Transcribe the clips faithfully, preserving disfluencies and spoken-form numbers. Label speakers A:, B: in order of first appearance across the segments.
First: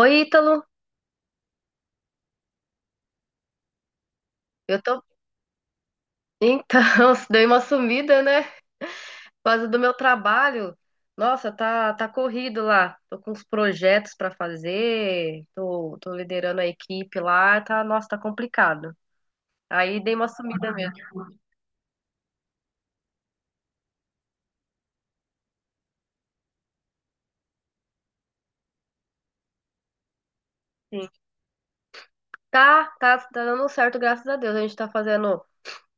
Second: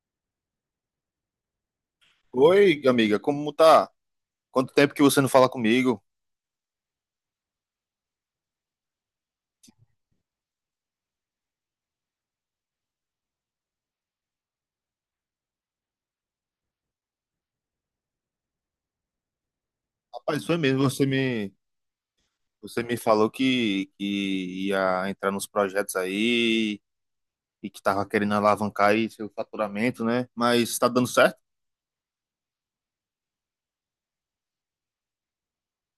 A: Oi, Ítalo.
B: Oi, amiga, como tá? Quanto
A: Eu
B: tempo
A: tô.
B: que você não fala comigo?
A: Então, dei uma sumida, né? Por causa do meu trabalho. Nossa, tá, tá corrido lá. Tô com uns projetos pra fazer. Tô, tô liderando a equipe lá. Tá, nossa, tá complicado. Aí dei uma
B: Rapaz, foi
A: sumida
B: mesmo,
A: mesmo.
B: você me, você me falou que, que ia entrar nos projetos aí e que tava querendo alavancar aí seu faturamento, né? Mas tá dando
A: Sim.
B: certo?
A: Tá, tá, tá dando certo, graças a Deus. A gente tá fazendo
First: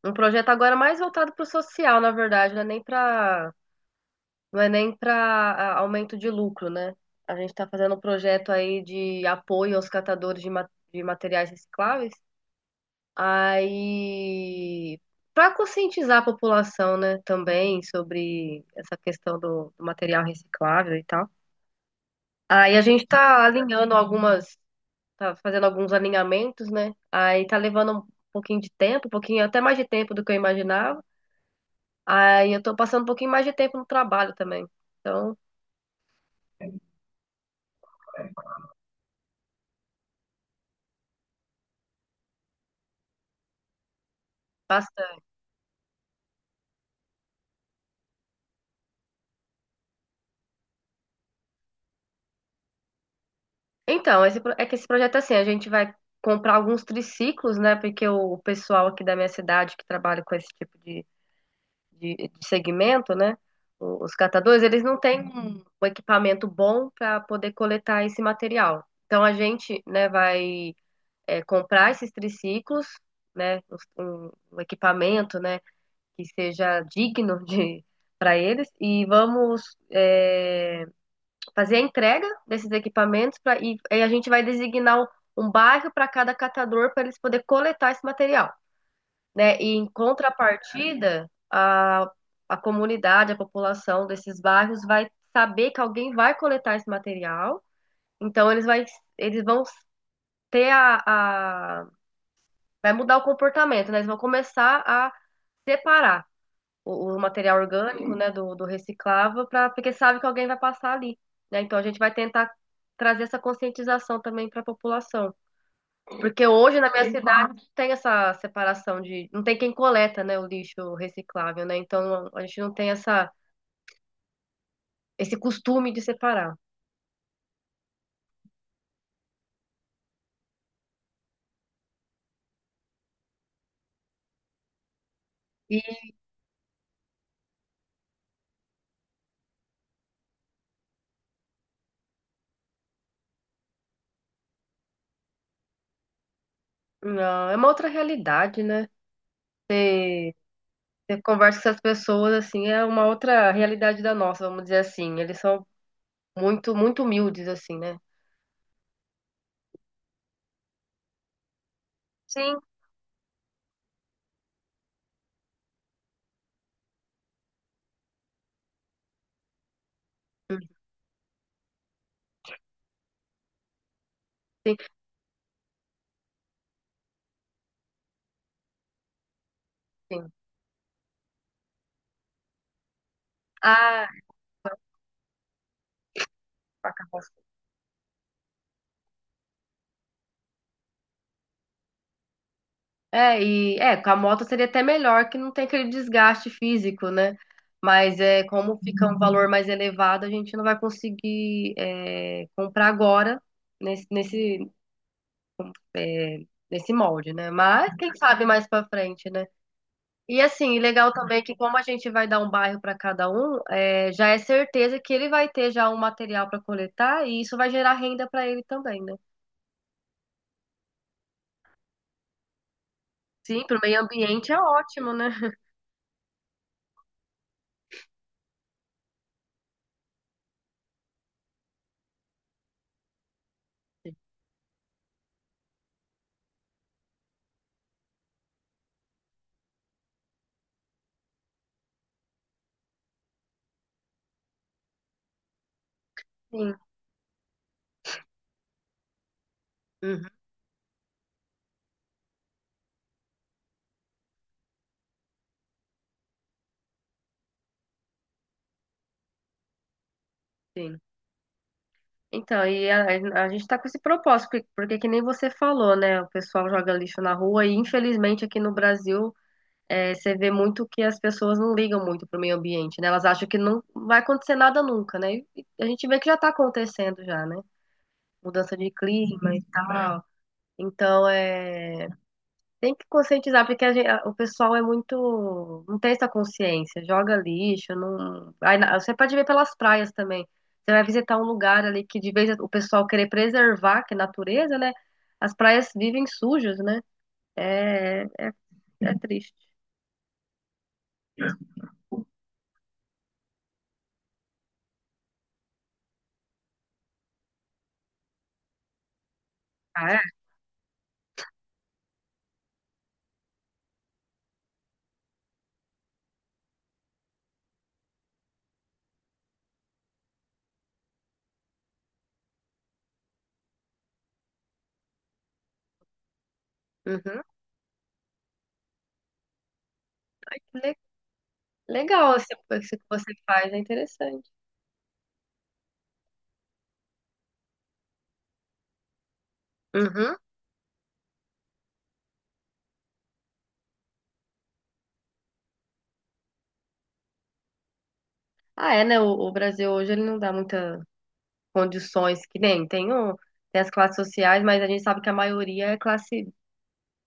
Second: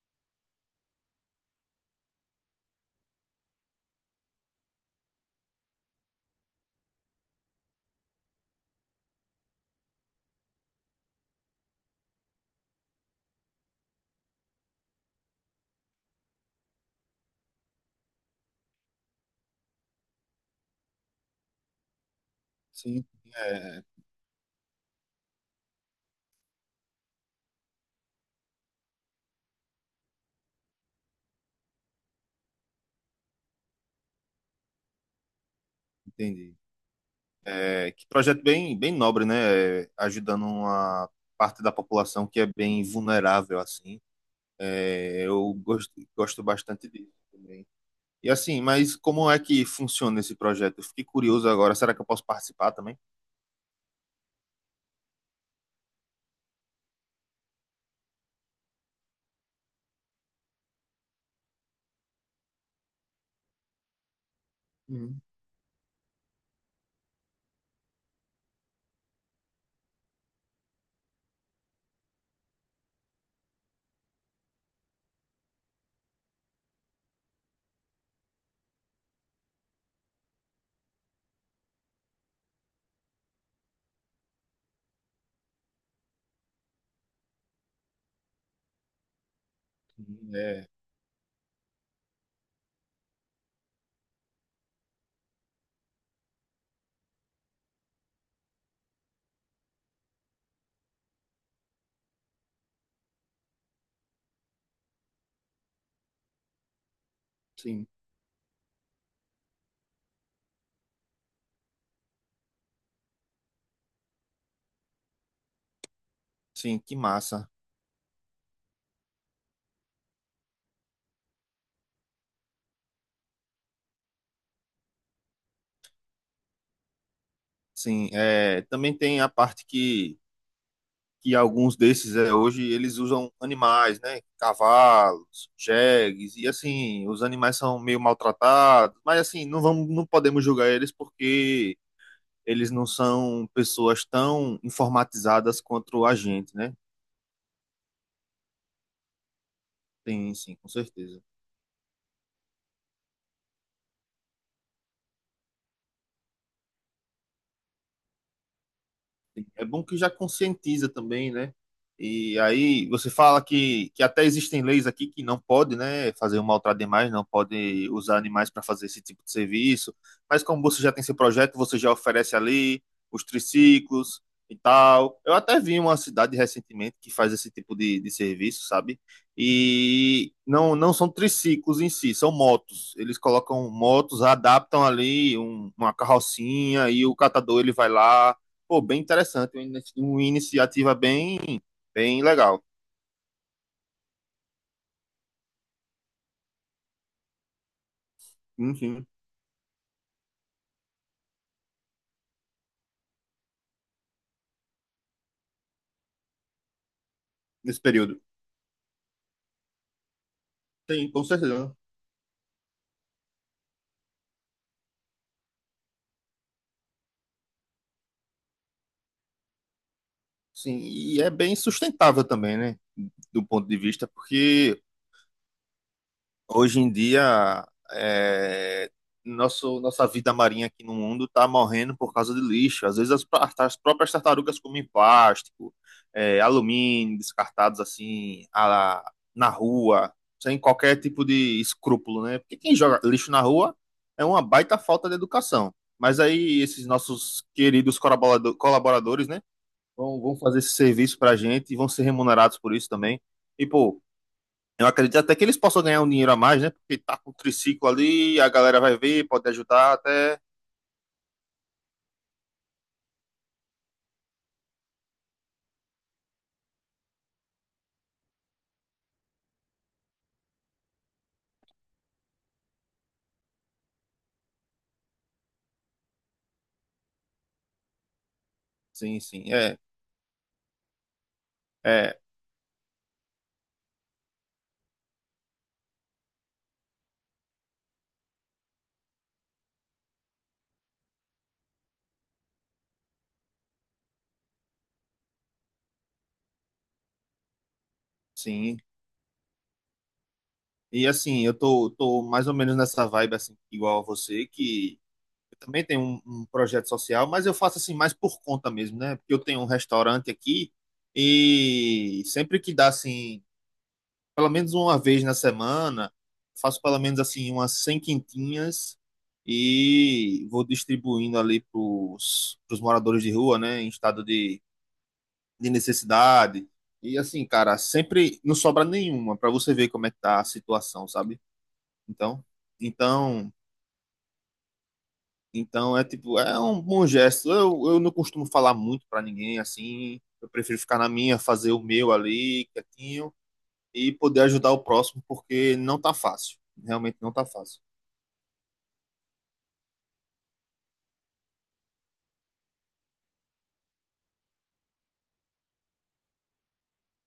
A: um projeto agora mais voltado pro social, na verdade, né? Nem pra Não é nem para aumento de lucro, né? A gente está fazendo um projeto aí de apoio aos catadores de, ma- de materiais recicláveis. Aí, para conscientizar a população, né, também sobre essa questão do, do material reciclável e tal. Aí a gente
B: Sim,
A: está
B: é,
A: alinhando algumas, tá fazendo alguns alinhamentos, né? Aí tá levando um pouquinho de tempo, um pouquinho até mais de tempo do que eu imaginava. Aí eu tô passando um pouquinho mais de tempo no trabalho também. Então,
B: entendi. É, que projeto bem, bem nobre, né? É, ajudando uma parte da população que é bem vulnerável, assim. É, eu gosto, gosto bastante disso. E assim, mas como é que funciona esse projeto? Eu fiquei curioso agora. Será que eu posso participar também?
A: Então, esse, pro- é que esse projeto é assim, a gente vai comprar alguns triciclos, né? Porque o pessoal aqui da minha cidade que trabalha com esse tipo de, de, de segmento, né? o- Os catadores, eles não
B: Hum,
A: têm um, um equipamento bom para poder coletar esse material. Então, a gente, né, vai é, comprar esses triciclos, né? os- Um, um equipamento, né? Que seja digno de para eles e vamos é, fazer a entrega desses equipamentos pra, e, e a gente vai designar um, um bairro para cada catador para eles poderem coletar esse material, né? E em
B: hum, é,
A: contrapartida, a, a comunidade, a população desses bairros vai saber que alguém vai coletar esse material, então eles, vai, eles vão ter a, a- Vai mudar o comportamento, né? Eles vão começar a separar o, o material
B: sim.
A: orgânico, né, do, do reciclável, pra, porque sabe que alguém vai passar ali, né? Então a gente vai tentar trazer essa conscientização também para a população, porque hoje
B: Sim,
A: na
B: que
A: minha
B: massa.
A: cidade não tem essa separação de, não tem quem coleta, né, o lixo reciclável, né? Então a gente não tem essa esse costume de separar.
B: Sim, é, também tem a parte que, que alguns desses é, hoje eles usam animais, né? Cavalos,
A: E
B: jegues, e assim, os animais são meio maltratados, mas assim, não vamos, não podemos julgar eles porque eles não são pessoas tão informatizadas quanto a gente, né?
A: não é uma outra realidade, né?
B: Tem,
A: Você,
B: sim, com
A: você
B: certeza.
A: conversa com essas pessoas assim, é uma outra realidade da nossa, vamos dizer assim. Eles são muito muito humildes assim, né?
B: Assim, é bom que já conscientiza também, né? E
A: Sim,
B: aí você fala que, que até existem leis aqui que não pode, né, fazer um maltrato de animais, não pode usar animais para fazer esse tipo de serviço. Mas como você já tem esse projeto, você já oferece ali os triciclos e
A: sim,
B: tal. Eu até vi uma cidade recentemente que faz esse tipo de, de serviço, sabe?
A: sim.
B: E não não são triciclos em si, são motos. Eles colocam
A: Ah,
B: motos, adaptam ali um- uma
A: com
B: carrocinha
A: a
B: e o
A: carroça.
B: catador ele vai lá. Pô, bem interessante, uma ini- uma iniciativa bem, bem legal,
A: É, e é, com a moto seria até melhor que não tem aquele desgaste físico, né? Mas é como fica
B: enfim,
A: um valor mais elevado, a gente não vai conseguir é, comprar agora nesse, nesse, é, nesse molde, né?
B: nesse
A: Mas quem
B: período.
A: sabe mais pra frente, né? E assim,
B: Sim,
A: legal
B: com
A: também que
B: certeza.
A: como a gente vai dar um bairro pra cada um, é, já é certeza que ele vai ter já um material pra coletar e isso vai gerar renda pra ele também, né?
B: Sim, e é bem sustentável também, né? Do
A: Sim,
B: ponto de
A: pro meio
B: vista,
A: ambiente é
B: porque
A: ótimo, né?
B: hoje em dia, é, nosso, nossa vida marinha aqui no mundo está morrendo por causa de lixo. Às vezes as, pa- as próprias tartarugas comem plástico, é, alumínio, descartados assim a- na rua, sem qualquer tipo de escrúpulo, né? Porque quem joga lixo na rua é uma baita falta de educação. Mas aí
A: Sim.
B: esses nossos queridos colaborado- colaboradores, né, vão,
A: Uhum,
B: vão fazer esse serviço pra gente e vão ser remunerados por isso também. E, pô, eu acredito até que eles possam ganhar um dinheiro a mais, né? Porque tá com o triciclo ali, a galera vai ver, pode ajudar até.
A: sim. Então, e a, a gente tá com esse propósito, porque, porque que nem você falou, né? O pessoal joga lixo na rua e infelizmente aqui no Brasil é, você vê muito que as pessoas não ligam muito pro meio ambiente, né? Elas acham que não vai acontecer nada nunca, né? E a gente vê que já tá acontecendo já, né? Mudança de
B: Sim, sim,
A: clima e
B: é,
A: tal. Então, é
B: é,
A: tem que conscientizar, porque a gen- a- o pessoal é muito. Não tem essa consciência, joga lixo, não. Aí na- você pode ver pelas praias também. Você vai visitar um lugar ali que de vez o pessoal querer preservar, que é natureza, né? As praias vivem sujas, né? É
B: sim.
A: é triste.
B: E assim, eu tô, tô mais ou menos nessa vibe, assim, igual a você, que eu também tenho um, um projeto social, mas eu faço assim mais por conta mesmo, né? Porque eu tenho um
A: Ah, é?
B: restaurante aqui e sempre que dá assim pelo menos uma vez na semana, faço pelo menos assim umas cem quentinhas e vou distribuindo ali para os moradores de rua, né, em estado de, de necessidade. E
A: Uhum.
B: assim, cara, sempre não sobra nenhuma para você ver como é que tá a
A: Ai, que le-
B: situação, sabe?
A: legal
B: Então,
A: esse- isso que você
B: então,
A: faz, é interessante.
B: então é tipo, é um bom gesto. Eu, eu não costumo falar muito para ninguém assim,
A: Uhum.
B: eu prefiro ficar na minha, fazer o meu ali, quietinho e poder ajudar o próximo, porque não tá fácil. Realmente não tá fácil.
A: Ah, é, né? O, o Brasil hoje ele não dá muitas condições que nem tem, o, tem as classes sociais, mas a gente sabe que a maioria é classe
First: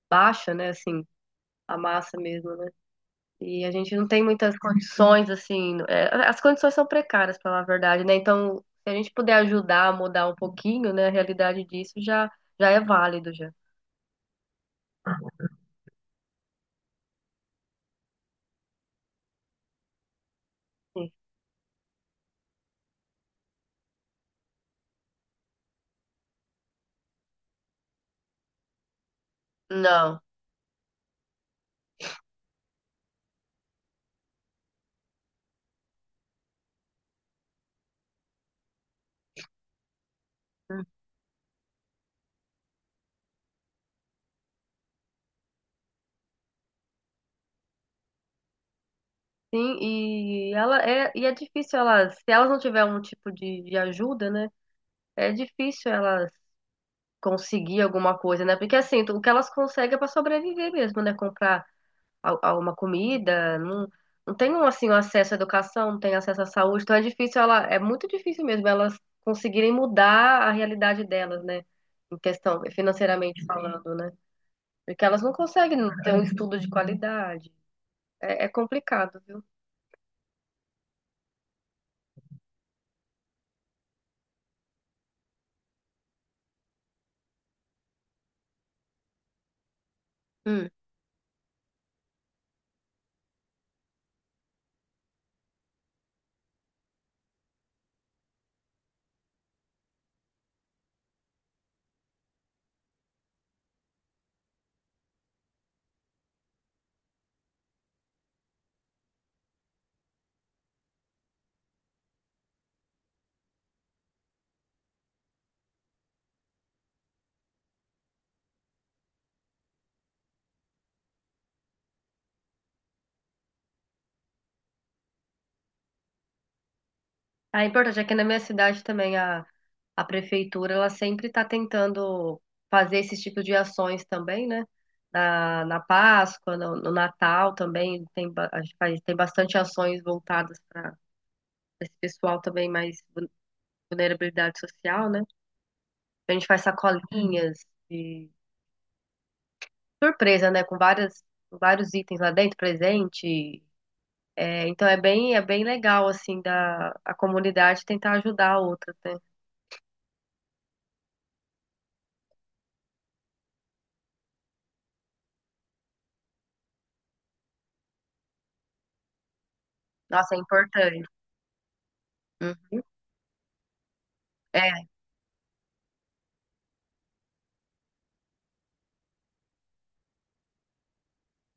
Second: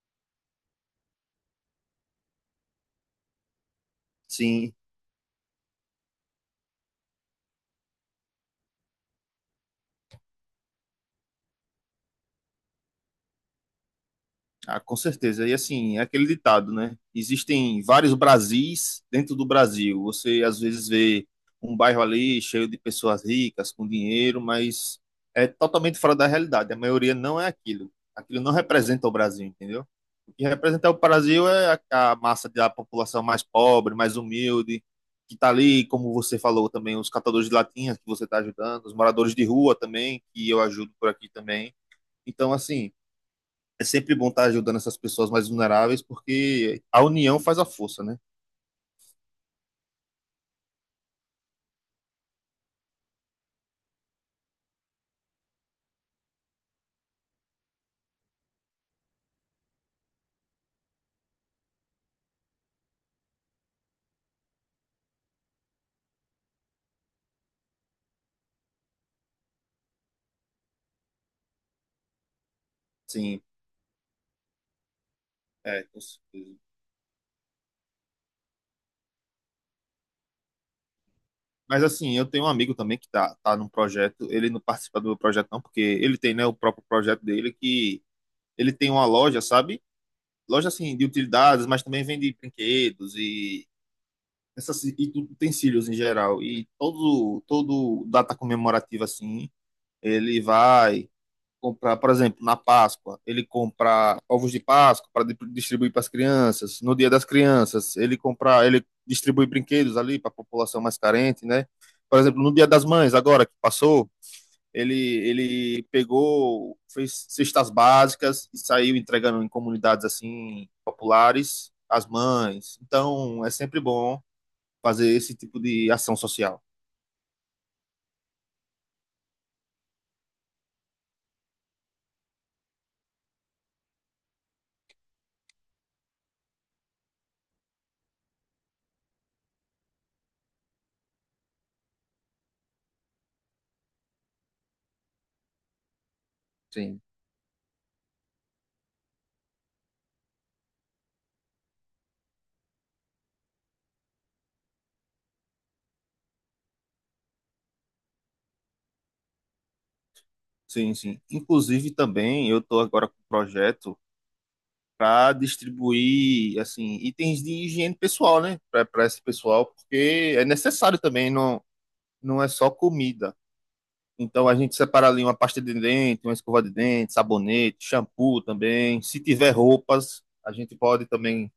A: baixa, né? Assim, a massa mesmo, né? E a gente não tem muitas
B: Sim,
A: condições, assim, é, as condições são precárias, para falar a verdade, né? Então, se a gente puder ajudar a mudar um pouquinho, né, a realidade disso já, já é válido, já.
B: ah, com certeza. E assim, é aquele ditado, né? Existem vários Brasis dentro do Brasil. Você às vezes
A: Sim.
B: vê um bairro ali cheio de pessoas ricas, com dinheiro, mas é totalmente fora da realidade. A maioria não é aquilo. Aquilo não representa o Brasil, entendeu?
A: Não.
B: E representar o Brasil é a, a massa da população mais pobre, mais humilde, que está ali, como você falou também, os catadores de latinhas que você está ajudando, os moradores de rua também, que eu ajudo por aqui também. Então, assim, é sempre bom estar ajudando essas pessoas mais vulneráveis, porque a união faz a força, né?
A: Sim, e ela é, e é difícil elas, se elas não tiverem um tipo de, de ajuda, né? É difícil elas conseguir alguma coisa, né? Porque assim, o que elas conseguem é para sobreviver mesmo, né? Comprar a, a uma comida, não, não tem um, assim, um acesso à educação, não tem acesso à saúde, então é difícil ela, é muito difícil mesmo elas conseguirem mudar a realidade delas, né? Em questão,
B: Sim,
A: financeiramente falando, né? Porque elas não conseguem
B: é, com
A: ter um
B: certeza.
A: estudo de qualidade. É, é complicado, viu?
B: Mas assim, eu tenho um amigo também que tá, tá num projeto, ele não participa do meu projeto não, porque ele tem, né, o próprio projeto dele, que ele tem uma loja, sabe?
A: Hum.
B: Loja assim de utilidades, mas também vende brinquedos e essas e utensílios em geral. E todo todo data comemorativa assim, ele vai comprar, por exemplo, na Páscoa, ele compra ovos de Páscoa para distribuir para as crianças. No Dia das Crianças, ele compra, ele distribui brinquedos ali para a população mais carente, né? Por exemplo, no Dia das Mães agora que passou, ele, ele pegou, fez cestas básicas e saiu entregando em comunidades assim populares as mães. Então, é sempre bom fazer esse tipo de ação social.
A: Ah, é importante, é que na minha cidade também a, a prefeitura, ela sempre está tentando fazer esse tipo de ações também, né? Na, na Páscoa, no, no Natal também, tem, ba- a gente faz, tem bastante ações voltadas para esse pessoal também mais vul- vulnerabilidade social, né? A gente faz
B: Sim.
A: sacolinhas de surpresa, né? Com várias, com vários itens lá dentro, presente. É, então é bem, é bem legal, assim, da, a comunidade tentar ajudar a outra, né?
B: Sim, sim. Inclusive também eu estou agora com um projeto para distribuir assim itens de higiene pessoal, né, para esse pessoal,
A: Nossa,
B: porque
A: é
B: é necessário
A: importante.
B: também, não não é só
A: Uhum.
B: comida. Então a gente
A: É,
B: separa ali uma pasta de dente, uma escova de dente, sabonete, shampoo também. Se tiver roupas, a gente pode também,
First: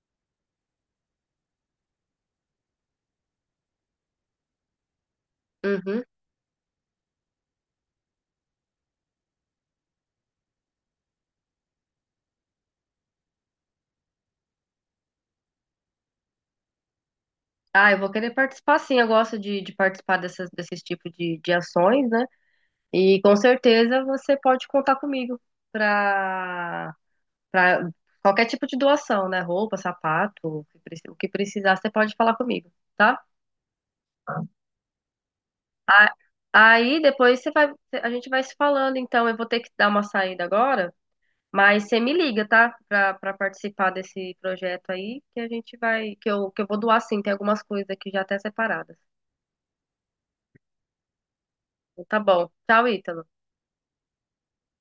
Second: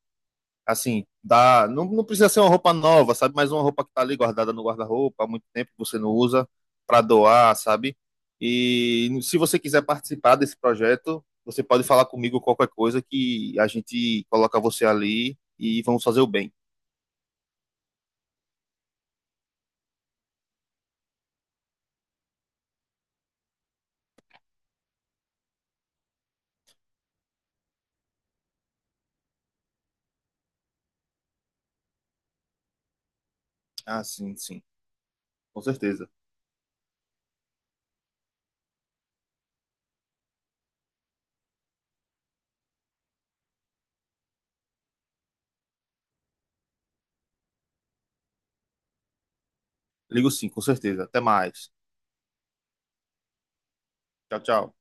B: assim, dar. Não, não precisa ser uma roupa nova, sabe? Mas uma roupa que está ali guardada no guarda-roupa há muito tempo que você
A: uhum.
B: não usa, para doar, sabe? E se você quiser participar desse projeto, você pode falar comigo qualquer coisa que a gente coloca você ali e vamos fazer o bem.
A: Ah, eu vou querer participar sim, eu gosto de, de participar dessas, desses tipos de, de ações, né? E com certeza você pode contar comigo para para qualquer tipo de doação, né? Roupa, sapato, o que preci- o que precisar, você pode falar comigo, tá?
B: Ah, sim, sim, com certeza.
A: A- Aí depois você vai, a gente vai se falando, então eu vou ter que dar uma saída agora, mas você me liga, tá? Para para participar desse projeto aí, que a gente vai, que eu, que eu vou doar sim, tem algumas coisas aqui já até separadas.
B: Ligo sim, com certeza. Até mais.
A: Tá bom. Tchau, Ítalo.
B: Tchau, tchau.